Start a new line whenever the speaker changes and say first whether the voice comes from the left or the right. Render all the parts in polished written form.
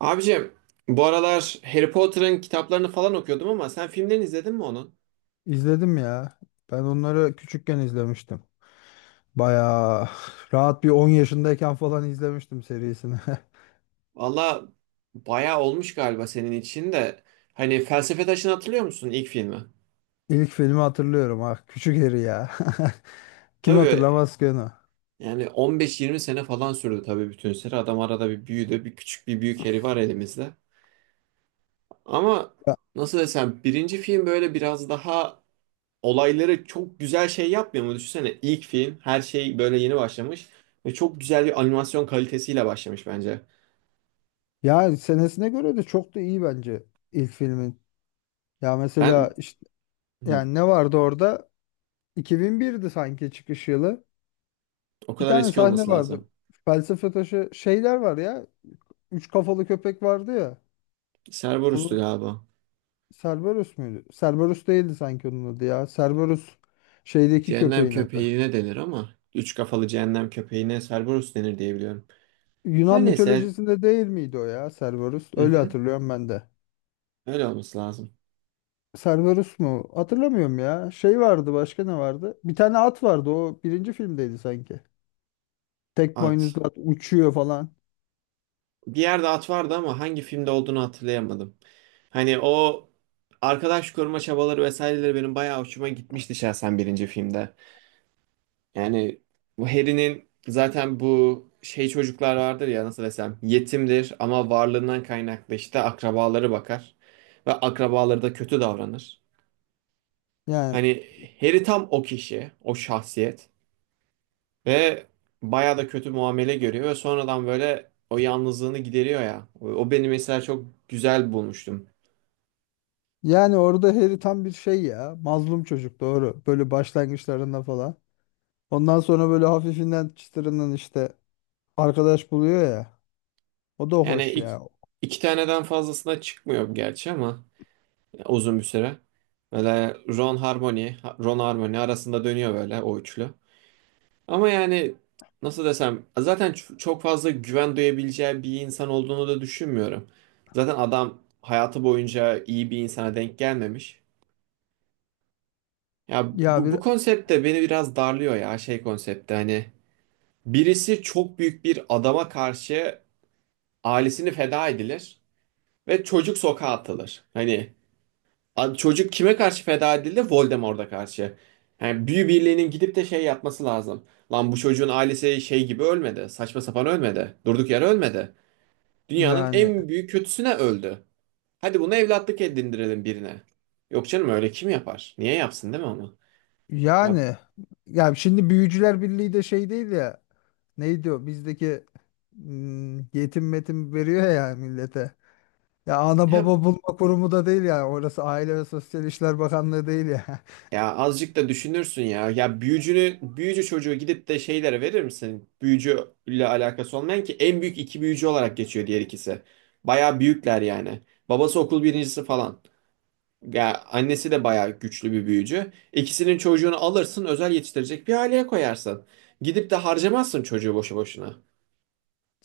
right: Abicim bu aralar Harry Potter'ın kitaplarını falan okuyordum ama sen filmlerini izledin mi onun?
left: İzledim ya. Ben onları küçükken izlemiştim. Bayağı rahat bir 10 yaşındayken falan izlemiştim serisini.
right: Valla bayağı olmuş galiba senin için de. Hani Felsefe Taşı'nı hatırlıyor musun ilk filmi?
left: İlk filmi hatırlıyorum, Ah Küçük Harry ya. Kim
right: Tabii
left: hatırlamaz ki onu?
right: yani 15-20 sene falan sürdü tabii bütün seri. Adam arada bir büyüdü. Bir küçük bir büyük Harry var elimizde. Ama
left: Ya,
right: nasıl desem birinci film böyle biraz daha olayları çok güzel şey yapmıyor mu? Düşünsene ilk film her şey böyle yeni başlamış. Ve çok güzel bir animasyon kalitesiyle başlamış bence.
left: ya, senesine göre de çok da iyi bence ilk filmin. Ya mesela
right: Ben
left: işte
right: Hı
left: yani ne vardı orada? 2001'di sanki çıkış yılı.
right: O
left: Bir
right: kadar
left: tane
right: eski
left: sahne
right: olması
left: vardı.
right: lazım.
left: Felsefe taşı şeyler var ya. Üç kafalı köpek vardı ya.
right: Cerberus'tu galiba.
left: Cerberus muydu? Cerberus değildi sanki onun adı ya. Cerberus şeydeki
right: Cehennem
left: köpeğin adı.
right: köpeğine denir ama üç kafalı cehennem köpeğine Cerberus denir diye biliyorum.
left: Yunan
right: Her neyse
left: mitolojisinde değil miydi o ya Cerberus?
right: hı
left: Öyle
right: hı,
left: hatırlıyorum ben de.
right: öyle olması lazım.
left: Cerberus mu? Hatırlamıyorum ya. Şey vardı, başka ne vardı? Bir tane at vardı, o birinci filmdeydi sanki. Tek
right: At.
left: boynuzlu at uçuyor falan.
right: Bir yerde at vardı ama hangi filmde olduğunu hatırlayamadım. Hani o arkadaş koruma çabaları vesaireleri benim bayağı hoşuma gitmişti şahsen birinci filmde. Yani bu Harry'nin zaten bu şey çocuklar vardır ya, nasıl desem, yetimdir ama varlığından kaynaklı işte akrabaları bakar ve akrabaları da kötü davranır.
left: Yani
right: Hani Harry tam o kişi, o şahsiyet ve bayağı da kötü muamele görüyor ve sonradan böyle o yalnızlığını gideriyor ya. O beni mesela çok güzel bulmuştum.
left: yani orada Harry tam bir şey ya. Mazlum çocuk, doğru. Böyle başlangıçlarında falan. Ondan sonra böyle hafifinden çıtırından işte arkadaş buluyor ya. O da
right: Yani
left: hoş
right: iki,
left: ya.
right: iki taneden fazlasına çıkmıyor gerçi ama uzun bir süre. Böyle Ron Harmony, Ron Harmony arasında dönüyor böyle o üçlü. Ama yani nasıl desem zaten çok fazla güven duyabileceği bir insan olduğunu da düşünmüyorum. Zaten adam hayatı boyunca iyi bir insana denk gelmemiş. Ya
left: Ya
right: bu,
left: bir
right: bu konsept de beni biraz darlıyor ya, şey konsepti hani birisi çok büyük bir adama karşı ailesini feda edilir ve çocuk sokağa atılır. Hani abi çocuk kime karşı feda edildi? Voldemort'a karşı. Yani büyü birliğinin gidip de şey yapması lazım. Lan bu çocuğun ailesi şey gibi ölmedi. Saçma sapan ölmedi. Durduk yere ölmedi. Dünyanın
left: Yani
right: en büyük kötüsüne öldü. Hadi bunu evlatlık edindirelim birine. Yok canım, öyle kim yapar? Niye yapsın, değil mi onu? Ya,
left: yani ya şimdi Büyücüler Birliği de şey değil ya, neydi o bizdeki, yetim metim veriyor ya millete. Ya ana
right: ya
left: baba bulma kurumu da değil ya orası, Aile ve Sosyal İşler Bakanlığı değil ya.
right: ya azıcık da düşünürsün ya. Ya büyücü çocuğu gidip de şeylere verir misin? Büyücüyle alakası olmayan, ki en büyük iki büyücü olarak geçiyor diğer ikisi. Bayağı büyükler yani. Babası okul birincisi falan. Ya annesi de bayağı güçlü bir büyücü. İkisinin çocuğunu alırsın, özel yetiştirecek bir aileye koyarsın. Gidip de harcamazsın çocuğu boşu boşuna.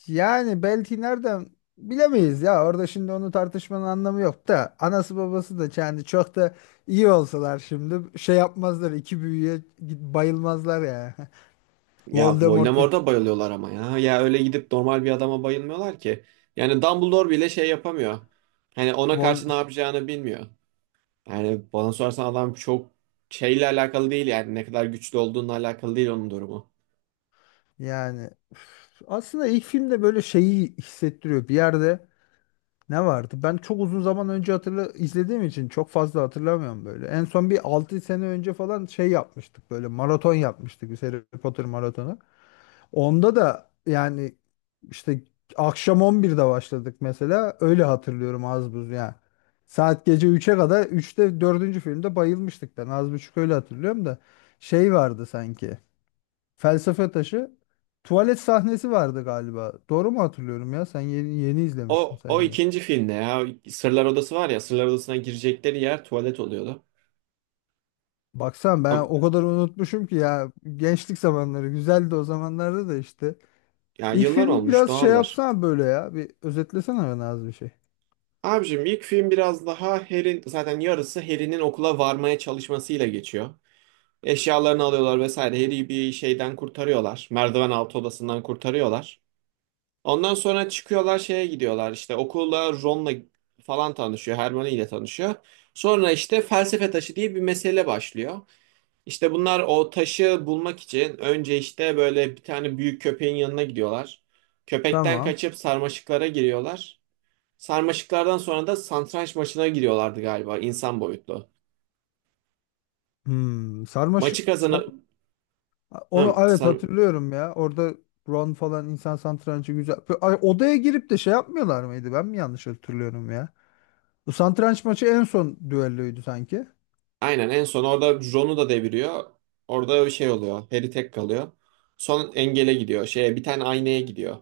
left: Yani belki nereden bilemeyiz ya, orada şimdi onu tartışmanın anlamı yok da anası babası da yani çok da iyi olsalar şimdi şey yapmazlar, iki büyüye bayılmazlar ya.
right: Ya
left: Voldemort.
right: Voldemort'a bayılıyorlar ama ya. Ya öyle gidip normal bir adama bayılmıyorlar ki. Yani Dumbledore bile şey yapamıyor. Hani ona
left: Vol
right: karşı ne yapacağını bilmiyor. Yani bana sorarsan adam çok şeyle alakalı değil, yani ne kadar güçlü olduğunla alakalı değil onun durumu.
left: Yani üf, aslında ilk filmde böyle şeyi hissettiriyor. Bir yerde ne vardı? Ben çok uzun zaman önce hatırla izlediğim için çok fazla hatırlamıyorum böyle. En son bir 6 sene önce falan şey yapmıştık, böyle maraton yapmıştık biz, Harry Potter maratonu. Onda da yani işte akşam 11'de başladık mesela. Öyle hatırlıyorum, az buz yani. Saat gece üçe kadar, üçte dördüncü filmde bayılmıştık ben, az buçuk öyle hatırlıyorum da şey vardı sanki. Felsefe Taşı. Tuvalet sahnesi vardı galiba. Doğru mu hatırlıyorum ya? Sen yeni, yeni izlemiştin
right: O
left: sanki.
right: ikinci filmde ya Sırlar Odası var ya, Sırlar Odası'na girecekleri yer tuvalet oluyordu.
left: Baksan ben
right: Am-
left: o kadar unutmuşum ki ya. Gençlik zamanları güzeldi, o zamanlarda da işte.
right: Ya
left: İlk
right: yıllar
left: film
right: olmuş,
left: biraz şey
right: doğaldır.
left: yapsana böyle ya. Bir özetlesene bana az bir şey.
right: Abicim ilk film biraz daha Harry'in, zaten yarısı Harry'nin okula varmaya çalışmasıyla geçiyor. Eşyalarını alıyorlar vesaire. Harry'i bir şeyden kurtarıyorlar. Merdiven altı odasından kurtarıyorlar. Ondan sonra çıkıyorlar şeye gidiyorlar işte okula, Ron'la falan tanışıyor, Hermione ile tanışıyor. Sonra işte felsefe taşı diye bir mesele başlıyor. İşte bunlar o taşı bulmak için önce işte böyle bir tane büyük köpeğin yanına gidiyorlar. Köpekten
left: Tamam.
right: kaçıp sarmaşıklara giriyorlar. Sarmaşıklardan sonra da satranç maçına giriyorlardı galiba, insan boyutlu.
left: Sarmaşık.
right: Maçı kazanı...
left: Onu
right: Hı,
left: evet
right: sar-
left: hatırlıyorum ya. Orada Ron falan, insan satrancı güzel. Ay, odaya girip de şey yapmıyorlar mıydı? Ben mi yanlış hatırlıyorum ya? Bu satranç maçı en son düelloydu sanki.
right: Aynen, en son orada Jon'u da deviriyor. Orada bir şey oluyor. Harry tek kalıyor. Son engele gidiyor. Şeye bir tane aynaya gidiyor.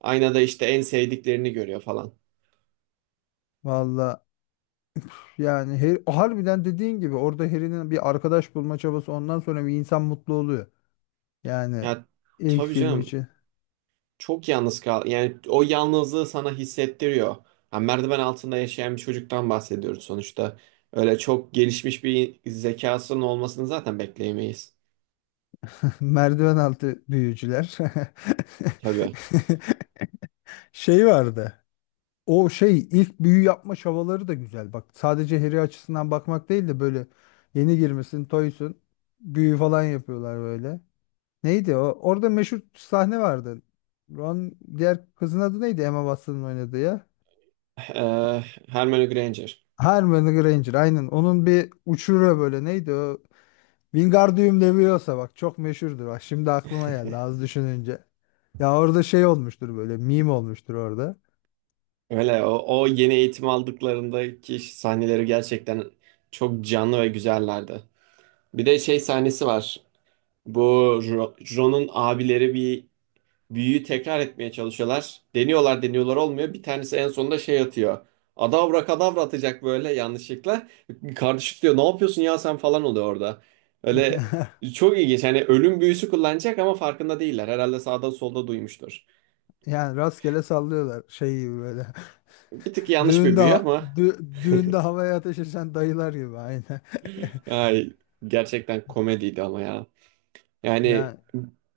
right: Aynada işte en sevdiklerini görüyor falan.
left: Valla yani, harbiden dediğin gibi orada Harry'nin bir arkadaş bulma çabası, ondan sonra bir insan mutlu oluyor. Yani
right: Ya
left: ilk
right: tabii
left: film
right: canım,
left: için
right: çok yalnız kal. Yani o yalnızlığı sana hissettiriyor. Ha, merdiven altında yaşayan bir çocuktan bahsediyoruz sonuçta. Öyle çok gelişmiş bir zekasının olmasını zaten bekleyemeyiz.
left: merdiven altı büyücüler.
right: Tabii.
left: Şey vardı. O şey ilk büyü yapma çabaları da güzel. Bak, sadece Harry açısından bakmak değil de böyle, yeni girmesin, toysun. Büyü falan yapıyorlar böyle. Neydi o? Orada meşhur sahne vardı. Ron Diğer kızın adı neydi? Emma Watson'ın oynadığı ya.
right: Ee, Hermione Granger.
left: Hermione Granger, aynen. Onun bir uçuruyor böyle, neydi o? Wingardium Leviosa, bak çok meşhurdur. Bak şimdi aklıma geldi az düşününce. Ya orada şey olmuştur böyle, meme olmuştur orada.
right: Öyle o yeni eğitim aldıklarındaki sahneleri gerçekten çok canlı ve güzellerdi. Bir de şey sahnesi var. Bu Ron'un abileri bir büyüyü tekrar etmeye çalışıyorlar. Deniyorlar deniyorlar olmuyor. Bir tanesi en sonunda şey atıyor. Adavra kadavra atacak böyle yanlışlıkla. Kardeşi diyor ne yapıyorsun ya sen falan oluyor orada. Öyle çok ilginç. Hani ölüm büyüsü kullanacak ama farkında değiller. Herhalde sağda solda duymuştur.
left: Yani rastgele sallıyorlar şey gibi böyle.
right: Bir tık yanlış bir
left: Düğünde
right: büyü
left: ha-
right: ama
left: düğünde havaya ateş eden dayılar gibi, aynen.
right: ay, gerçekten komediydi ama ya. Yani
left: Yani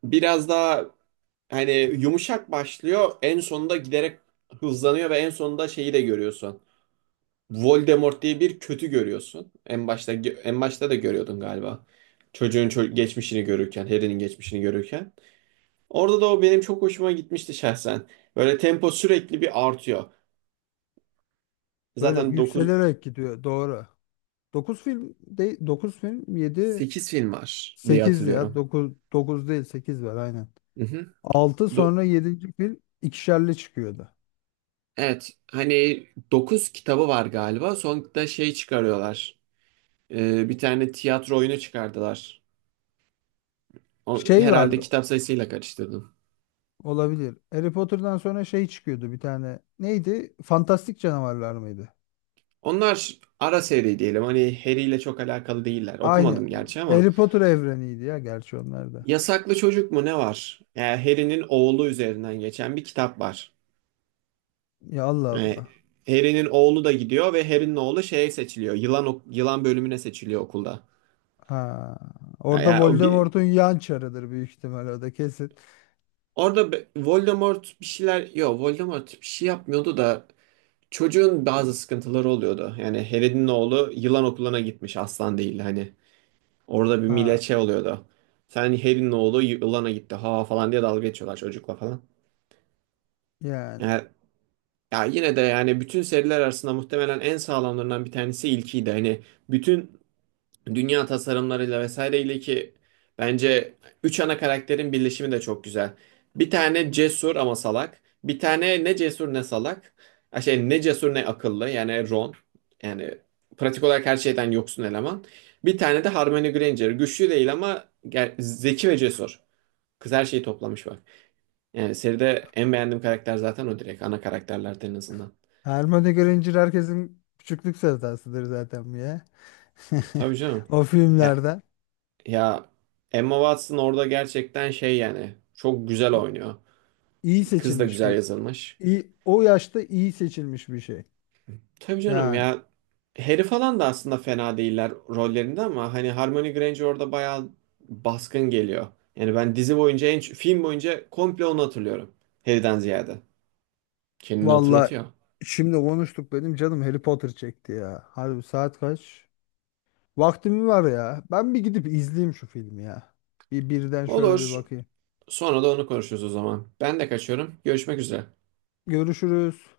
right: biraz daha hani yumuşak başlıyor. En sonunda giderek hızlanıyor ve en sonunda şeyi de görüyorsun. Voldemort diye bir kötü görüyorsun. En başta da görüyordun galiba. Geçmişini görürken, Harry'nin geçmişini görürken. Orada da o benim çok hoşuma gitmişti şahsen. Böyle tempo sürekli bir artıyor.
left: böyle
right: Zaten
left: yükselerek gidiyor, doğru. 9 film de, 9 film 7
right: 8 film var diye
left: 8 ya,
right: hatırlıyorum.
left: dokuz, 9 değil 8 var, aynen.
right: Hı hı.
left: Altı,
right: Do-
left: sonra yedinci film ikişerli çıkıyordu.
right: evet, hani 9 kitabı var galiba. Sonunda şey çıkarıyorlar. Bir tane tiyatro oyunu çıkardılar.
left: Şey
right: Herhalde
left: vardı,
right: kitap sayısıyla karıştırdım.
left: olabilir. Harry Potter'dan sonra şey çıkıyordu bir tane. Neydi? Fantastik Canavarlar mıydı?
right: Onlar ara seri diyelim. Hani Harry ile çok alakalı değiller.
left: Aynı.
right: Okumadım gerçi ama.
left: Harry Potter evreniydi ya gerçi onlar da.
right: Yasaklı Çocuk mu ne var? Yani Harry'nin oğlu üzerinden geçen bir kitap var.
left: Ya Allah
right: Yani
left: Allah.
right: Harry'nin oğlu da gidiyor ve Harry'nin oğlu şeye seçiliyor. Yılan bölümüne seçiliyor okulda.
left: Ha. Orada
right: Yani o bir
left: Voldemort'un yan çarıdır büyük ihtimal o da, kesin.
right: orada Voldemort bir şeyler yok, Voldemort bir şey yapmıyordu da çocuğun bazı sıkıntıları oluyordu. Yani Harry'nin oğlu yılan okuluna gitmiş, aslan değil hani. Orada bir millet
left: Ha,
right: şey oluyordu. Sen Harry'nin oğlu yılana gitti ha falan diye dalga geçiyorlar çocukla falan.
left: yani.
right: Yani, ya yine de yani bütün seriler arasında muhtemelen en sağlamlarından bir tanesi ilkiydi. Hani bütün dünya tasarımlarıyla vesaireyle, ki bence üç ana karakterin birleşimi de çok güzel. Bir tane cesur ama salak. Bir tane ne cesur ne salak. Ha, şey, ne cesur ne akıllı, yani Ron. Yani pratik olarak her şeyden yoksun eleman. Bir tane de Hermione Granger. Güçlü değil ama zeki ve cesur. Kız her şeyi toplamış bak. Yani seride en beğendiğim karakter zaten o direkt. Ana karakterlerden en azından.
left: Hermione Granger herkesin küçüklük sevdasıdır zaten bu ya.
right: Tabii canım.
left: O filmlerden
right: Ya Emma Watson orada gerçekten şey, yani çok güzel
left: i-
right: oynuyor.
left: iyi
right: Kız da
left: seçilmiş
right: güzel
left: bir,
right: yazılmış.
left: iyi, o yaşta iyi seçilmiş bir şey.
right: Tabii canım
left: Yani
right: ya, Harry falan da aslında fena değiller rollerinde ama hani Hermione Granger orada bayağı baskın geliyor. Yani ben dizi boyunca, en film boyunca komple onu hatırlıyorum. Harry'den ziyade. Kendini
left: valla,
right: hatırlatıyor.
left: şimdi konuştuk benim canım Harry Potter çekti ya. Harbi saat kaç? Vaktim var ya. Ben bir gidip izleyeyim şu filmi ya. Bir birden şöyle bir
right: Olur.
left: bakayım.
right: Sonra da onu konuşuruz o zaman. Ben de kaçıyorum. Görüşmek üzere.
left: Görüşürüz.